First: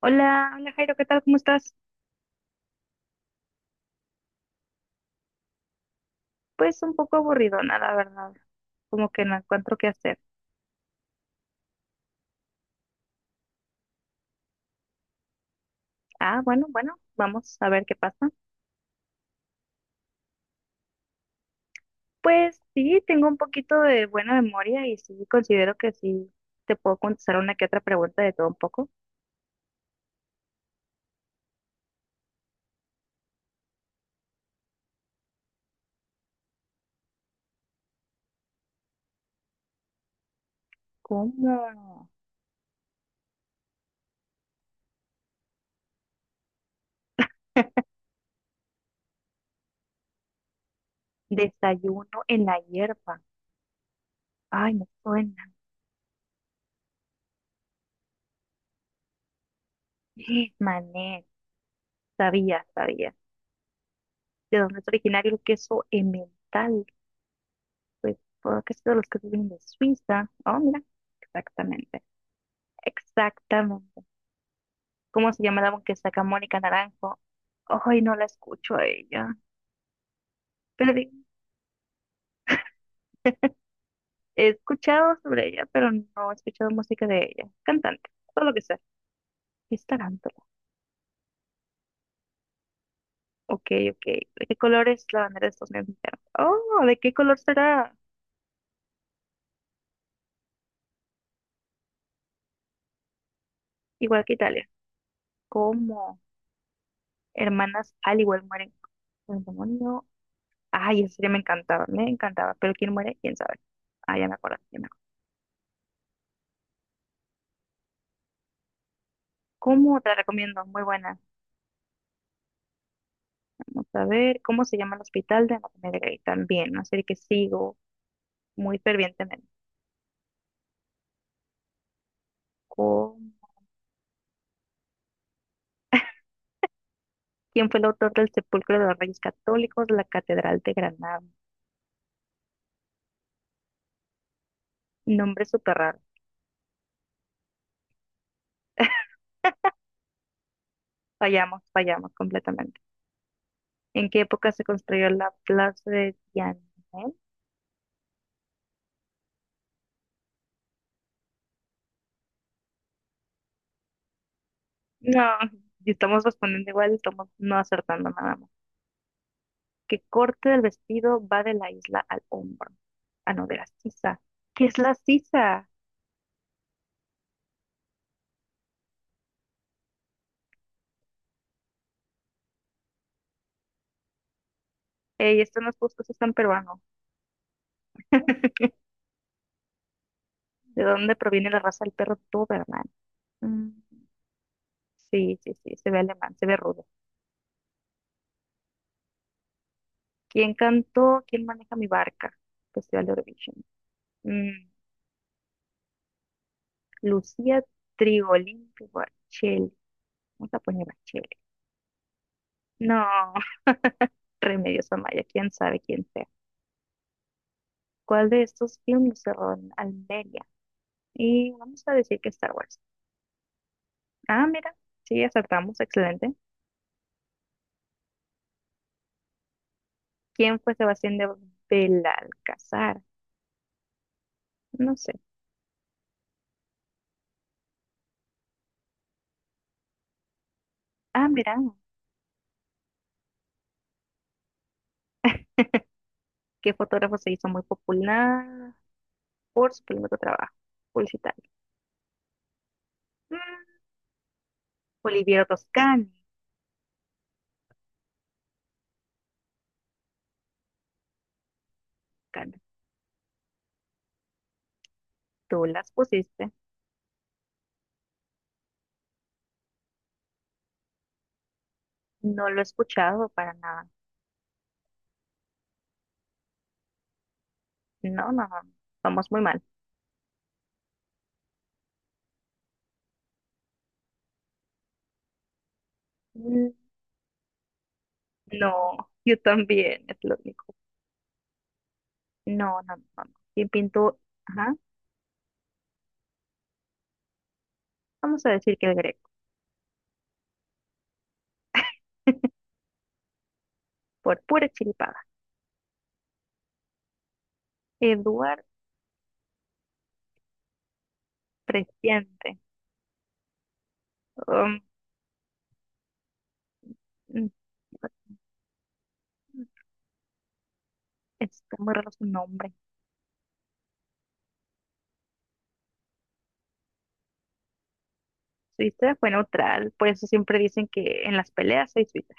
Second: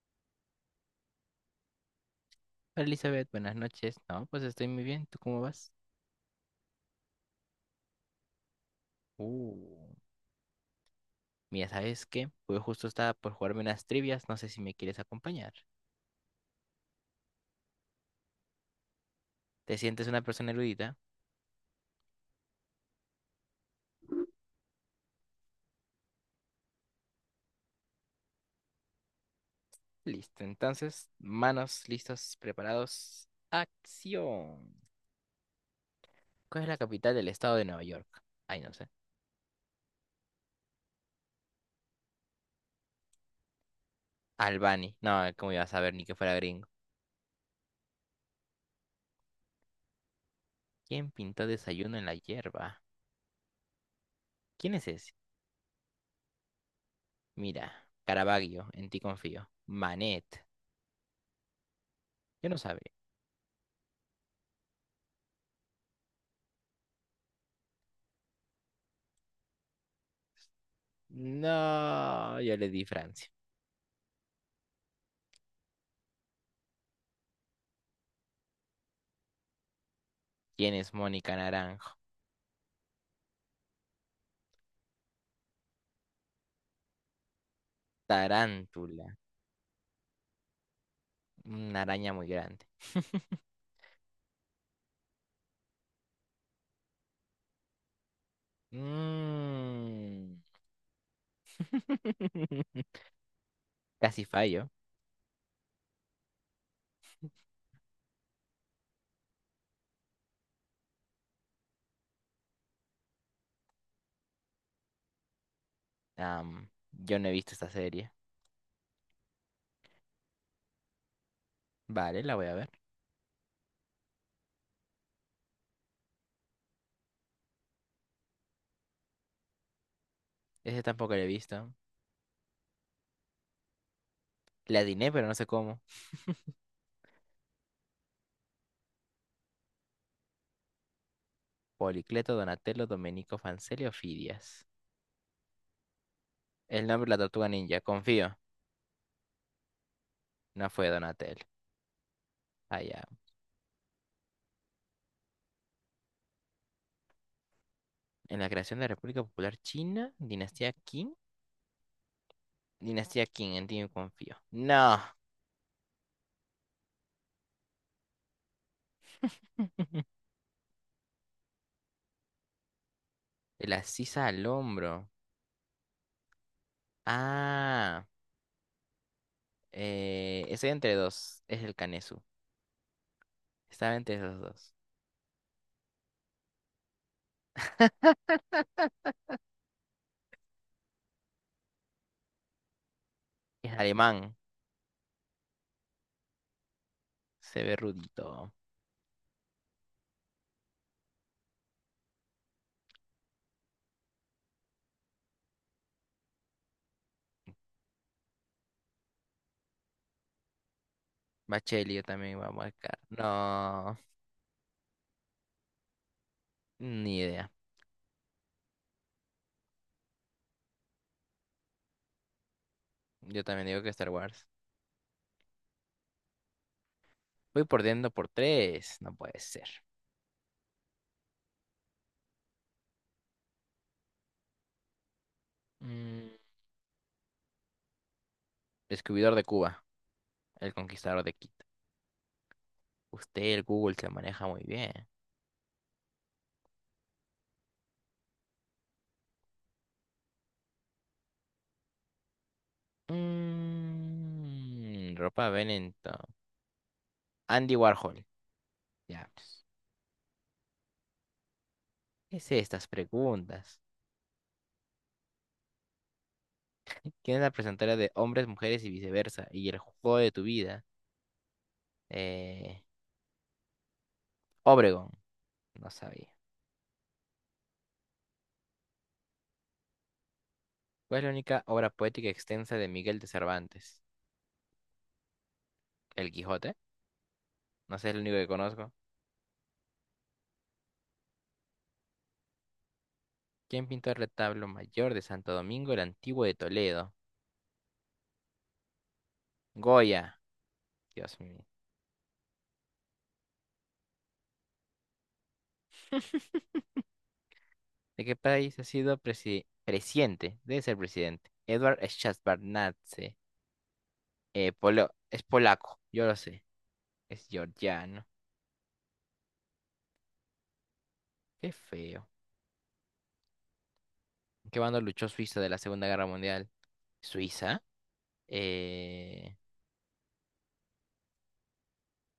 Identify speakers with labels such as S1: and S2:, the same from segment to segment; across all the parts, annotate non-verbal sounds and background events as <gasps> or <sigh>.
S1: Hola, hola Jairo, ¿qué tal? ¿Cómo estás?
S2: Hola, Elizabeth, buenas noches. No, pues estoy muy bien. ¿Tú cómo vas?
S1: Pues un poco aburridona, la verdad. Como que no encuentro qué
S2: Uh,
S1: hacer.
S2: Mira, ¿sabes qué? Pues justo estaba por jugarme unas trivias. No sé si me quieres acompañar.
S1: Bueno, bueno, vamos a ver qué pasa.
S2: ¿Te sientes una persona erudita?
S1: Pues sí, tengo un poquito de buena memoria y sí considero que sí te puedo contestar una que otra pregunta de todo un poco.
S2: Listo. Entonces, manos listos, preparados. Acción. ¿Cuál es la capital del estado de Nueva York? Ay, no sé.
S1: ¿Cómo?
S2: Albany. No, ¿cómo ibas a saber ni que fuera gringo? ¿Quién pintó desayuno en la
S1: Desayuno en la
S2: hierba?
S1: hierba. Ay,
S2: ¿Quién
S1: me
S2: es ese?
S1: suena.
S2: Mira, Caravaggio, en ti confío. Manet.
S1: <gasps> Mané,
S2: Yo no
S1: sabía,
S2: sabía.
S1: sabía. ¿De dónde es originario el queso emmental? Pues, todo que es de los quesos vienen de Suiza. Oh, mira, exactamente.
S2: No, yo le di Francia.
S1: Exactamente. ¿Cómo se llama la que saca Mónica Naranjo? Ay, no la escucho a ella.
S2: ¿Quién
S1: Pero
S2: es
S1: di-
S2: Mónica Naranjo?
S1: He escuchado sobre ella, pero no he escuchado música de ella. Cantante, todo lo que sea.
S2: Tarántula,
S1: Es tarántula.
S2: una araña muy grande. <laughs>
S1: Ok, ok. ¿De qué color es la bandera de Estados Unidos mexicanos? Oh, ¿de qué color será?
S2: Mm. <laughs>
S1: Igual
S2: Casi
S1: que Italia.
S2: fallo.
S1: ¿Cómo? Hermanas al igual mueren con el demonio. Ay, esa serie me encantaba. Pero ¿quién muere? ¿Quién sabe? Ah, ya me acuerdo.
S2: Yo no he visto esta serie.
S1: ¿Cómo te la recomiendo? Muy buena.
S2: Vale, la voy a ver.
S1: Vamos a ver cómo se llama el hospital de Anatomía de Grey también, una serie que sigo muy fervientemente.
S2: Ese tampoco la he visto.
S1: Con-
S2: La adiné, pero no sé cómo.
S1: ¿Quién fue el autor del Sepulcro de los Reyes Católicos, la Catedral de Granada?
S2: Policleto, Donatello, Domenico, Fancelio, Fidias.
S1: Nombre súper raro.
S2: El nombre de la tortuga ninja, confío. No fue Donatello.
S1: Fallamos completamente.
S2: Allá.
S1: ¿En qué época se construyó la Plaza de Tiananmen?
S2: En la creación de la República Popular China, Dinastía Qing. Dinastía Qing, en ti yo confío. No,
S1: No, y estamos respondiendo igual, estamos no acertando nada más. ¿Qué corte del vestido va de la isla al hombro? Ah, no, de la
S2: de la
S1: sisa.
S2: sisa al
S1: ¿Qué es la
S2: hombro.
S1: sisa?
S2: Ah, estoy entre dos. Es el Canesu. Estaba entre esos dos.
S1: Ey, esto no es justo, eso es tan peruano. <laughs> ¿De dónde proviene la raza del perro Doberman? Mm,
S2: Es alemán.
S1: sí, sí, sí, se ve alemán, se ve rudo.
S2: Se ve rudito.
S1: ¿Quién cantó? ¿Quién maneja mi barca? Festival de Eurovision. Mm, Lucía Trigolín Barchel. Vamos a poner Barchel.
S2: Bacheli, yo también iba a marcar.
S1: No,
S2: No,
S1: <laughs> Remedios Amaya, quién sabe quién sea.
S2: ni idea.
S1: ¿Cuál de estos filmes se rodó en Almería? Y vamos a decir que Star Wars.
S2: Yo también digo que Star Wars.
S1: Ah, mira, sí, acertamos, excelente.
S2: Voy perdiendo por tres. No puede ser.
S1: ¿Quién fue Sebastián de Belalcázar? No sé.
S2: Mm, descubridor de Cuba. El conquistador
S1: Ah,
S2: de
S1: mira, <laughs>
S2: Quito. Usted, el Google, se maneja muy bien.
S1: ¿Qué fotógrafo se hizo muy popular por su primer trabajo publicitario? Mm,
S2: Mm,
S1: Oliviero
S2: ropa
S1: Toscani.
S2: Benetton. Andy Warhol. Ya, pues. ¿Qué es
S1: Cana,
S2: estas preguntas?
S1: tú las pusiste.
S2: ¿Quién es la presentadora de Hombres, Mujeres y Viceversa? Y El Juego de tu Vida.
S1: No lo he
S2: Eh,
S1: escuchado para nada.
S2: Obregón, no sabía.
S1: No, no, no. Vamos muy mal.
S2: ¿Cuál es la única obra poética extensa de Miguel de Cervantes? El
S1: Mm,
S2: Quijote, no sé, es el único que conozco.
S1: No, <laughs> yo también, es lo único. No, no, no, no. ¿Quién
S2: ¿Quién pintó el
S1: pintó?
S2: retablo
S1: Ajá.
S2: mayor de Santo Domingo el Antiguo de Toledo?
S1: Vamos a decir que el Greco.
S2: Goya, Dios mío.
S1: <laughs> Por pura chiripada.
S2: ¿De qué
S1: Eduard
S2: país ha sido presidente? Debe ser presidente. Edward
S1: presiente.
S2: Szewczarnadze.
S1: Um,
S2: Es polaco, yo lo sé. Es
S1: mm,
S2: georgiano. Qué
S1: está muy raro su
S2: feo.
S1: nombre.
S2: ¿Qué bando luchó Suiza de la Segunda Guerra Mundial? ¿Suiza?
S1: Suiza fue
S2: Eh...
S1: neutral, por eso siempre dicen que en las peleas hay suizo.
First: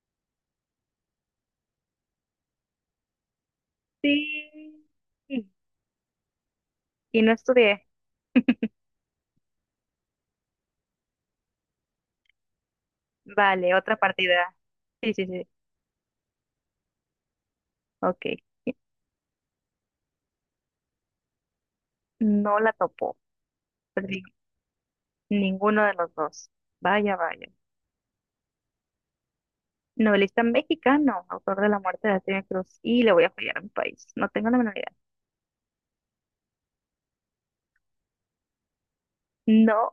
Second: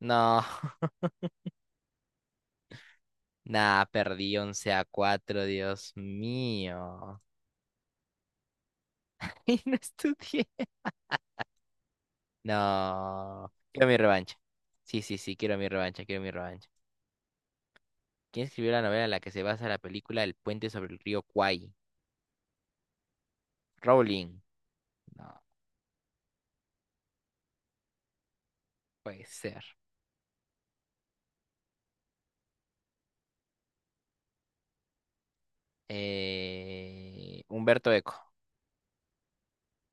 S2: No. <laughs> Nah, perdí 11
S1: Sí.
S2: a 4, Dios mío.
S1: Y no estudié.
S2: <laughs> Y no estudié. No.
S1: Vale,
S2: Quiero mi
S1: otra
S2: revancha.
S1: partida.
S2: Sí,
S1: Sí,
S2: sí,
S1: sí,
S2: sí,
S1: sí.
S2: quiero mi revancha, quiero mi revancha.
S1: Ok.
S2: ¿Quién escribió la novela en la que se basa la película El puente sobre el río Kwai?
S1: No la topó. Perdí
S2: Rowling. No,
S1: ninguno de los dos. Vaya, vaya.
S2: puede ser.
S1: Novelista mexicano, autor de La Muerte de Antonio Cruz. Y le voy a fallar a mi país. No tengo la menor idea.
S2: Humberto Eco.
S1: No.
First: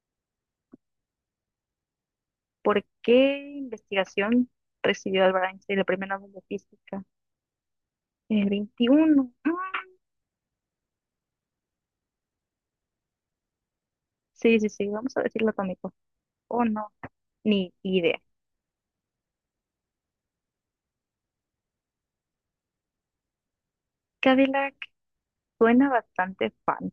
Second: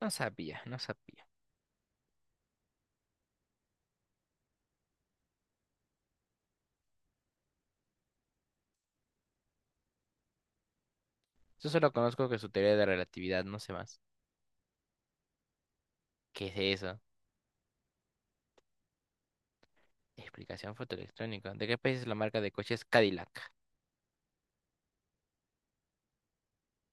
S2: No sabía, no sabía.
S1: ¿Por qué investigación recibió Albert Einstein el premio Nobel de Física? El 21.
S2: Yo solo conozco que su teoría de relatividad, no sé más.
S1: Sí, sí, sí. Vamos a decirlo atómico.
S2: ¿Qué
S1: Oh,
S2: es
S1: no.
S2: eso?
S1: Ni idea.
S2: Explicación fotoelectrónica. ¿De qué país es la marca de coches Cadillac?
S1: Cadillac suena bastante fan.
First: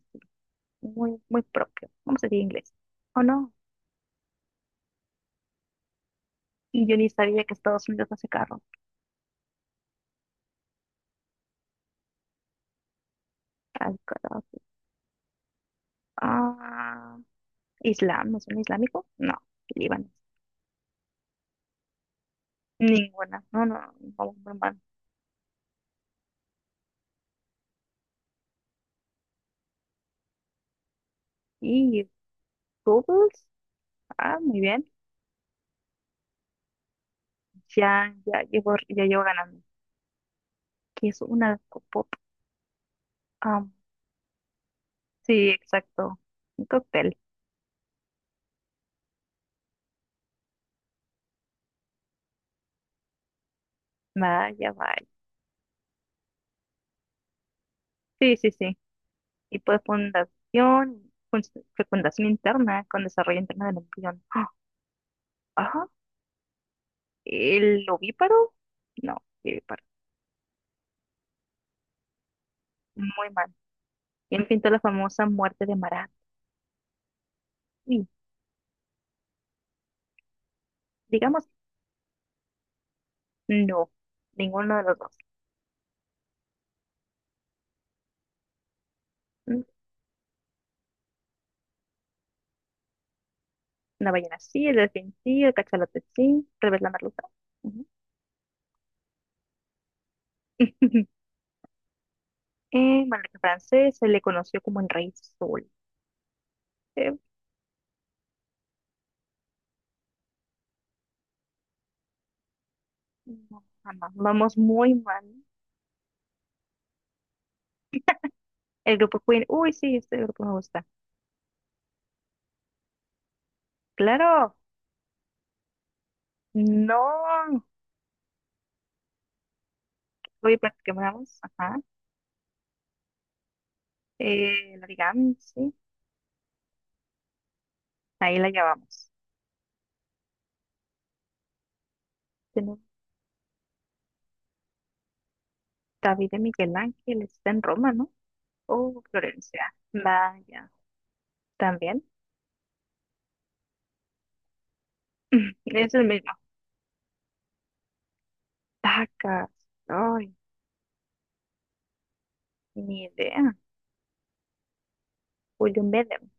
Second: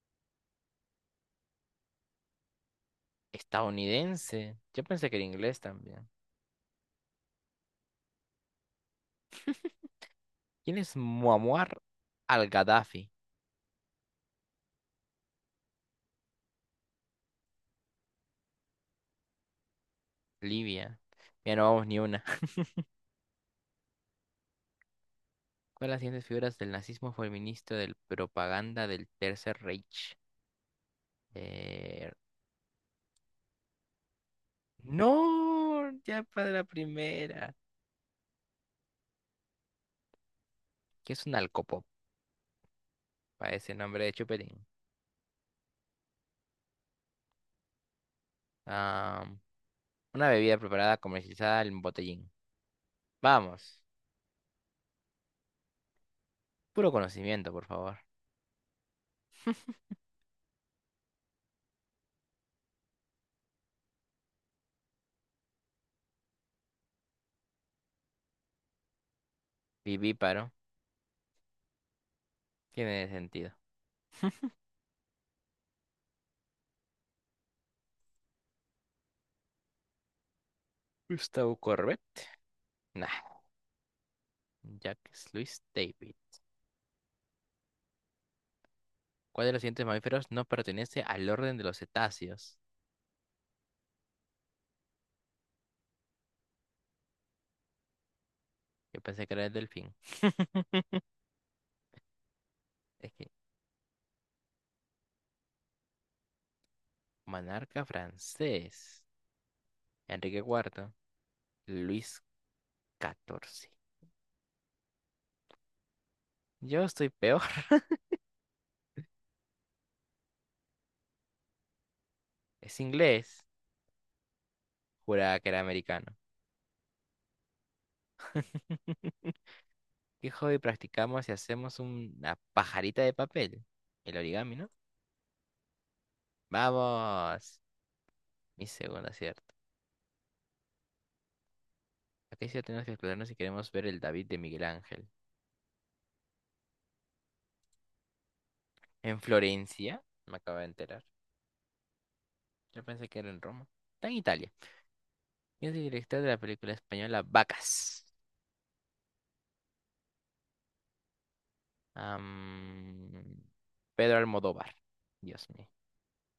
S1: Muy, muy propio. Vamos a decir inglés. ¿O no?
S2: Estadounidense. Yo pensé que era inglés también.
S1: Y yo ni sabía que Estados Unidos hace carro.
S2: ¿Quién es Muammar al-Gaddafi?
S1: Al carajo. Ah, Islam, ¿no es un islámico? No, Líbano.
S2: Libia. Ya no vamos ni una. <laughs>
S1: Ninguna. No, no, vamos muy mal.
S2: ¿Cuál de las siguientes figuras del nazismo fue el ministro de propaganda del Tercer Reich?
S1: Y
S2: Eh,
S1: Google, ah, muy bien.
S2: No, ya para la primera.
S1: Ya, ya llevo ganando. ¿Qué
S2: ¿Qué
S1: es
S2: es un
S1: una
S2: alcopop?
S1: pop?
S2: Para
S1: Ah,
S2: ese nombre de chupetín.
S1: sí, exacto. Un cóctel.
S2: Ah, una bebida preparada comercializada en botellín. Vamos.
S1: Vaya, vaya.
S2: Puro conocimiento, por favor.
S1: Sí, sí, sí. Y pues fecundación interna con desarrollo interno del embrión. Ah, ¿el ovíparo? No, el ovíparo.
S2: Viví. Tiene
S1: Muy
S2: sentido.
S1: mal. ¿Quién pintó la famosa muerte de Marat? Sí, digamos,
S2: Gustavo Corbett. Nah.
S1: no. Ninguno de los dos.
S2: Jacques Louis David. ¿Cuál de los
S1: Mm,
S2: siguientes mamíferos no pertenece al orden de los cetáceos?
S1: La ballena sí, el delfín sí, el cachalote sí, tal vez la merluza. Ujú.
S2: Yo pensé que era el delfín. <laughs>
S1: <laughs> En
S2: Es que
S1: monarca francés se le conoció como el rey sol. Eh,
S2: monarca francés. Enrique IV. Luis
S1: no,
S2: XIV.
S1: jamás. Vamos muy mal.
S2: Yo estoy peor. <laughs>
S1: El grupo Queen. Uy, sí, este grupo me gusta.
S2: Es inglés.
S1: Claro.
S2: Juraba que era americano.
S1: No.
S2: <laughs> ¿Qué
S1: Hoy
S2: hobby practicamos si
S1: practicamos. Ajá.
S2: hacemos una pajarita de papel? El origami, ¿no?
S1: El origami, sí.
S2: ¡Vamos!
S1: Ahí la
S2: Mi segundo
S1: llevamos.
S2: acierto. Acá sí tenemos que explorarnos si queremos ver el David de Miguel Ángel.
S1: David de Miguel Ángel está en Roma, ¿no? Oh,
S2: En
S1: Florencia.
S2: Florencia, me acabo de
S1: Vaya,
S2: enterar.
S1: también.
S2: Yo pensé que era en Roma. Está en Italia.
S1: <laughs>
S2: ¿Quién es el
S1: Es el
S2: director de
S1: mismo.
S2: la película española Vacas?
S1: Tacas. Ay, ni
S2: Am,
S1: idea.
S2: Pedro Almodóvar. Dios mío.
S1: William Bedem.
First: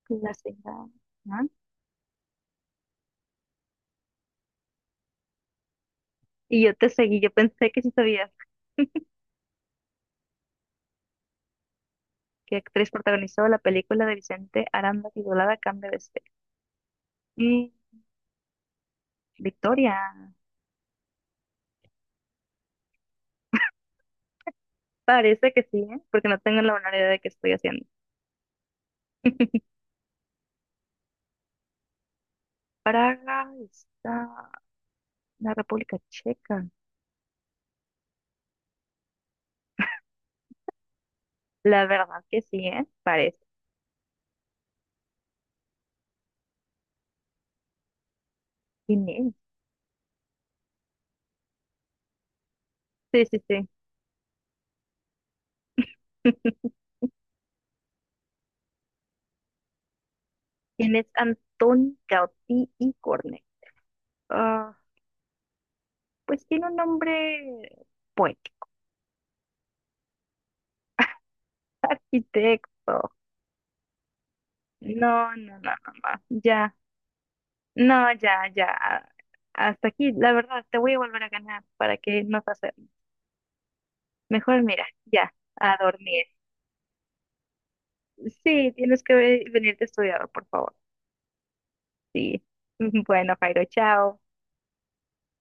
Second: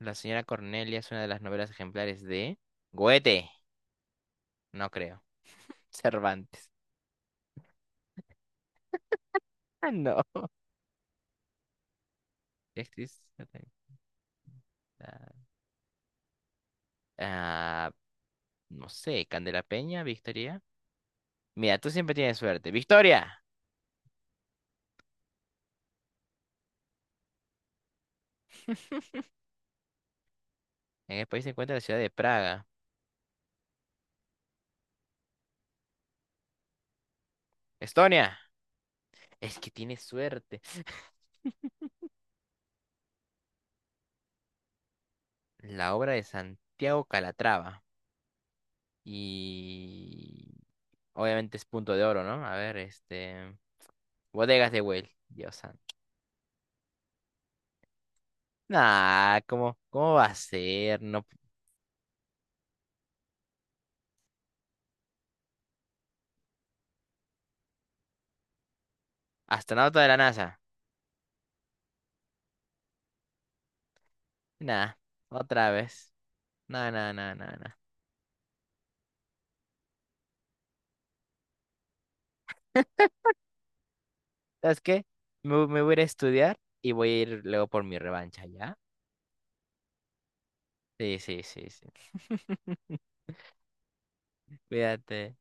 S2: La
S1: La
S2: señora
S1: señora.
S2: Cornelia es una de las
S1: ¿No?
S2: novelas ejemplares de Goethe. No creo. <laughs>
S1: Y
S2: Cervantes.
S1: yo te seguí. Yo pensé que sí sabías
S2: Ah, no.
S1: qué
S2: ¿Qué
S1: actriz
S2: actriz?
S1: protagonizó la película de Vicente Aranda
S2: Ah,
S1: titulada Cambio de Ser. Y
S2: ah, no sé, Candela Peña,
S1: Victoria.
S2: Victoria. Mira, tú siempre tienes suerte. ¡Victoria!
S1: Parece que sí, ¿eh? Porque no tengo la menor idea de qué estoy haciendo.
S2: En el país se encuentra la ciudad de Praga.
S1: Praga está la República Checa.
S2: Estonia, es que tiene suerte. <laughs>
S1: La verdad que sí, ¿eh? Parece.
S2: La obra de Santiago Calatrava.
S1: ¿Quién es?
S2: Y obviamente es punto de oro, ¿no? A ver,
S1: Sí, sí,
S2: este.
S1: sí.
S2: Bodegas de Güell, Dios santo.
S1: <laughs>
S2: Nah, ¿cómo, cómo va a
S1: ¿Quién
S2: ser?
S1: es
S2: No, p-
S1: Antón Gaudí y Cornet? Ah, pues tiene un nombre poético.
S2: astronauta de la NASA.
S1: <laughs> Arquitecto.
S2: Nah,
S1: No, no, no,
S2: otra
S1: no,
S2: vez.
S1: no. Ya.
S2: Nah, nah, nah, nah, nah.
S1: No, ya, ya. Hasta aquí, la verdad, te voy a volver a ganar para que no te acerques. Mejor
S2: ¿Sabes
S1: mira,
S2: qué?
S1: ya,
S2: Me,
S1: a
S2: me voy a ir a
S1: dormir.
S2: estudiar y voy a ir luego por mi revancha,
S1: Sí,
S2: ¿ya?
S1: tienes que venirte a estudiar, por favor.
S2: Sí, sí, sí, sí.
S1: Sí.
S2: <laughs>
S1: <laughs> Bueno, Jairo, chao.
S2: Cuídate.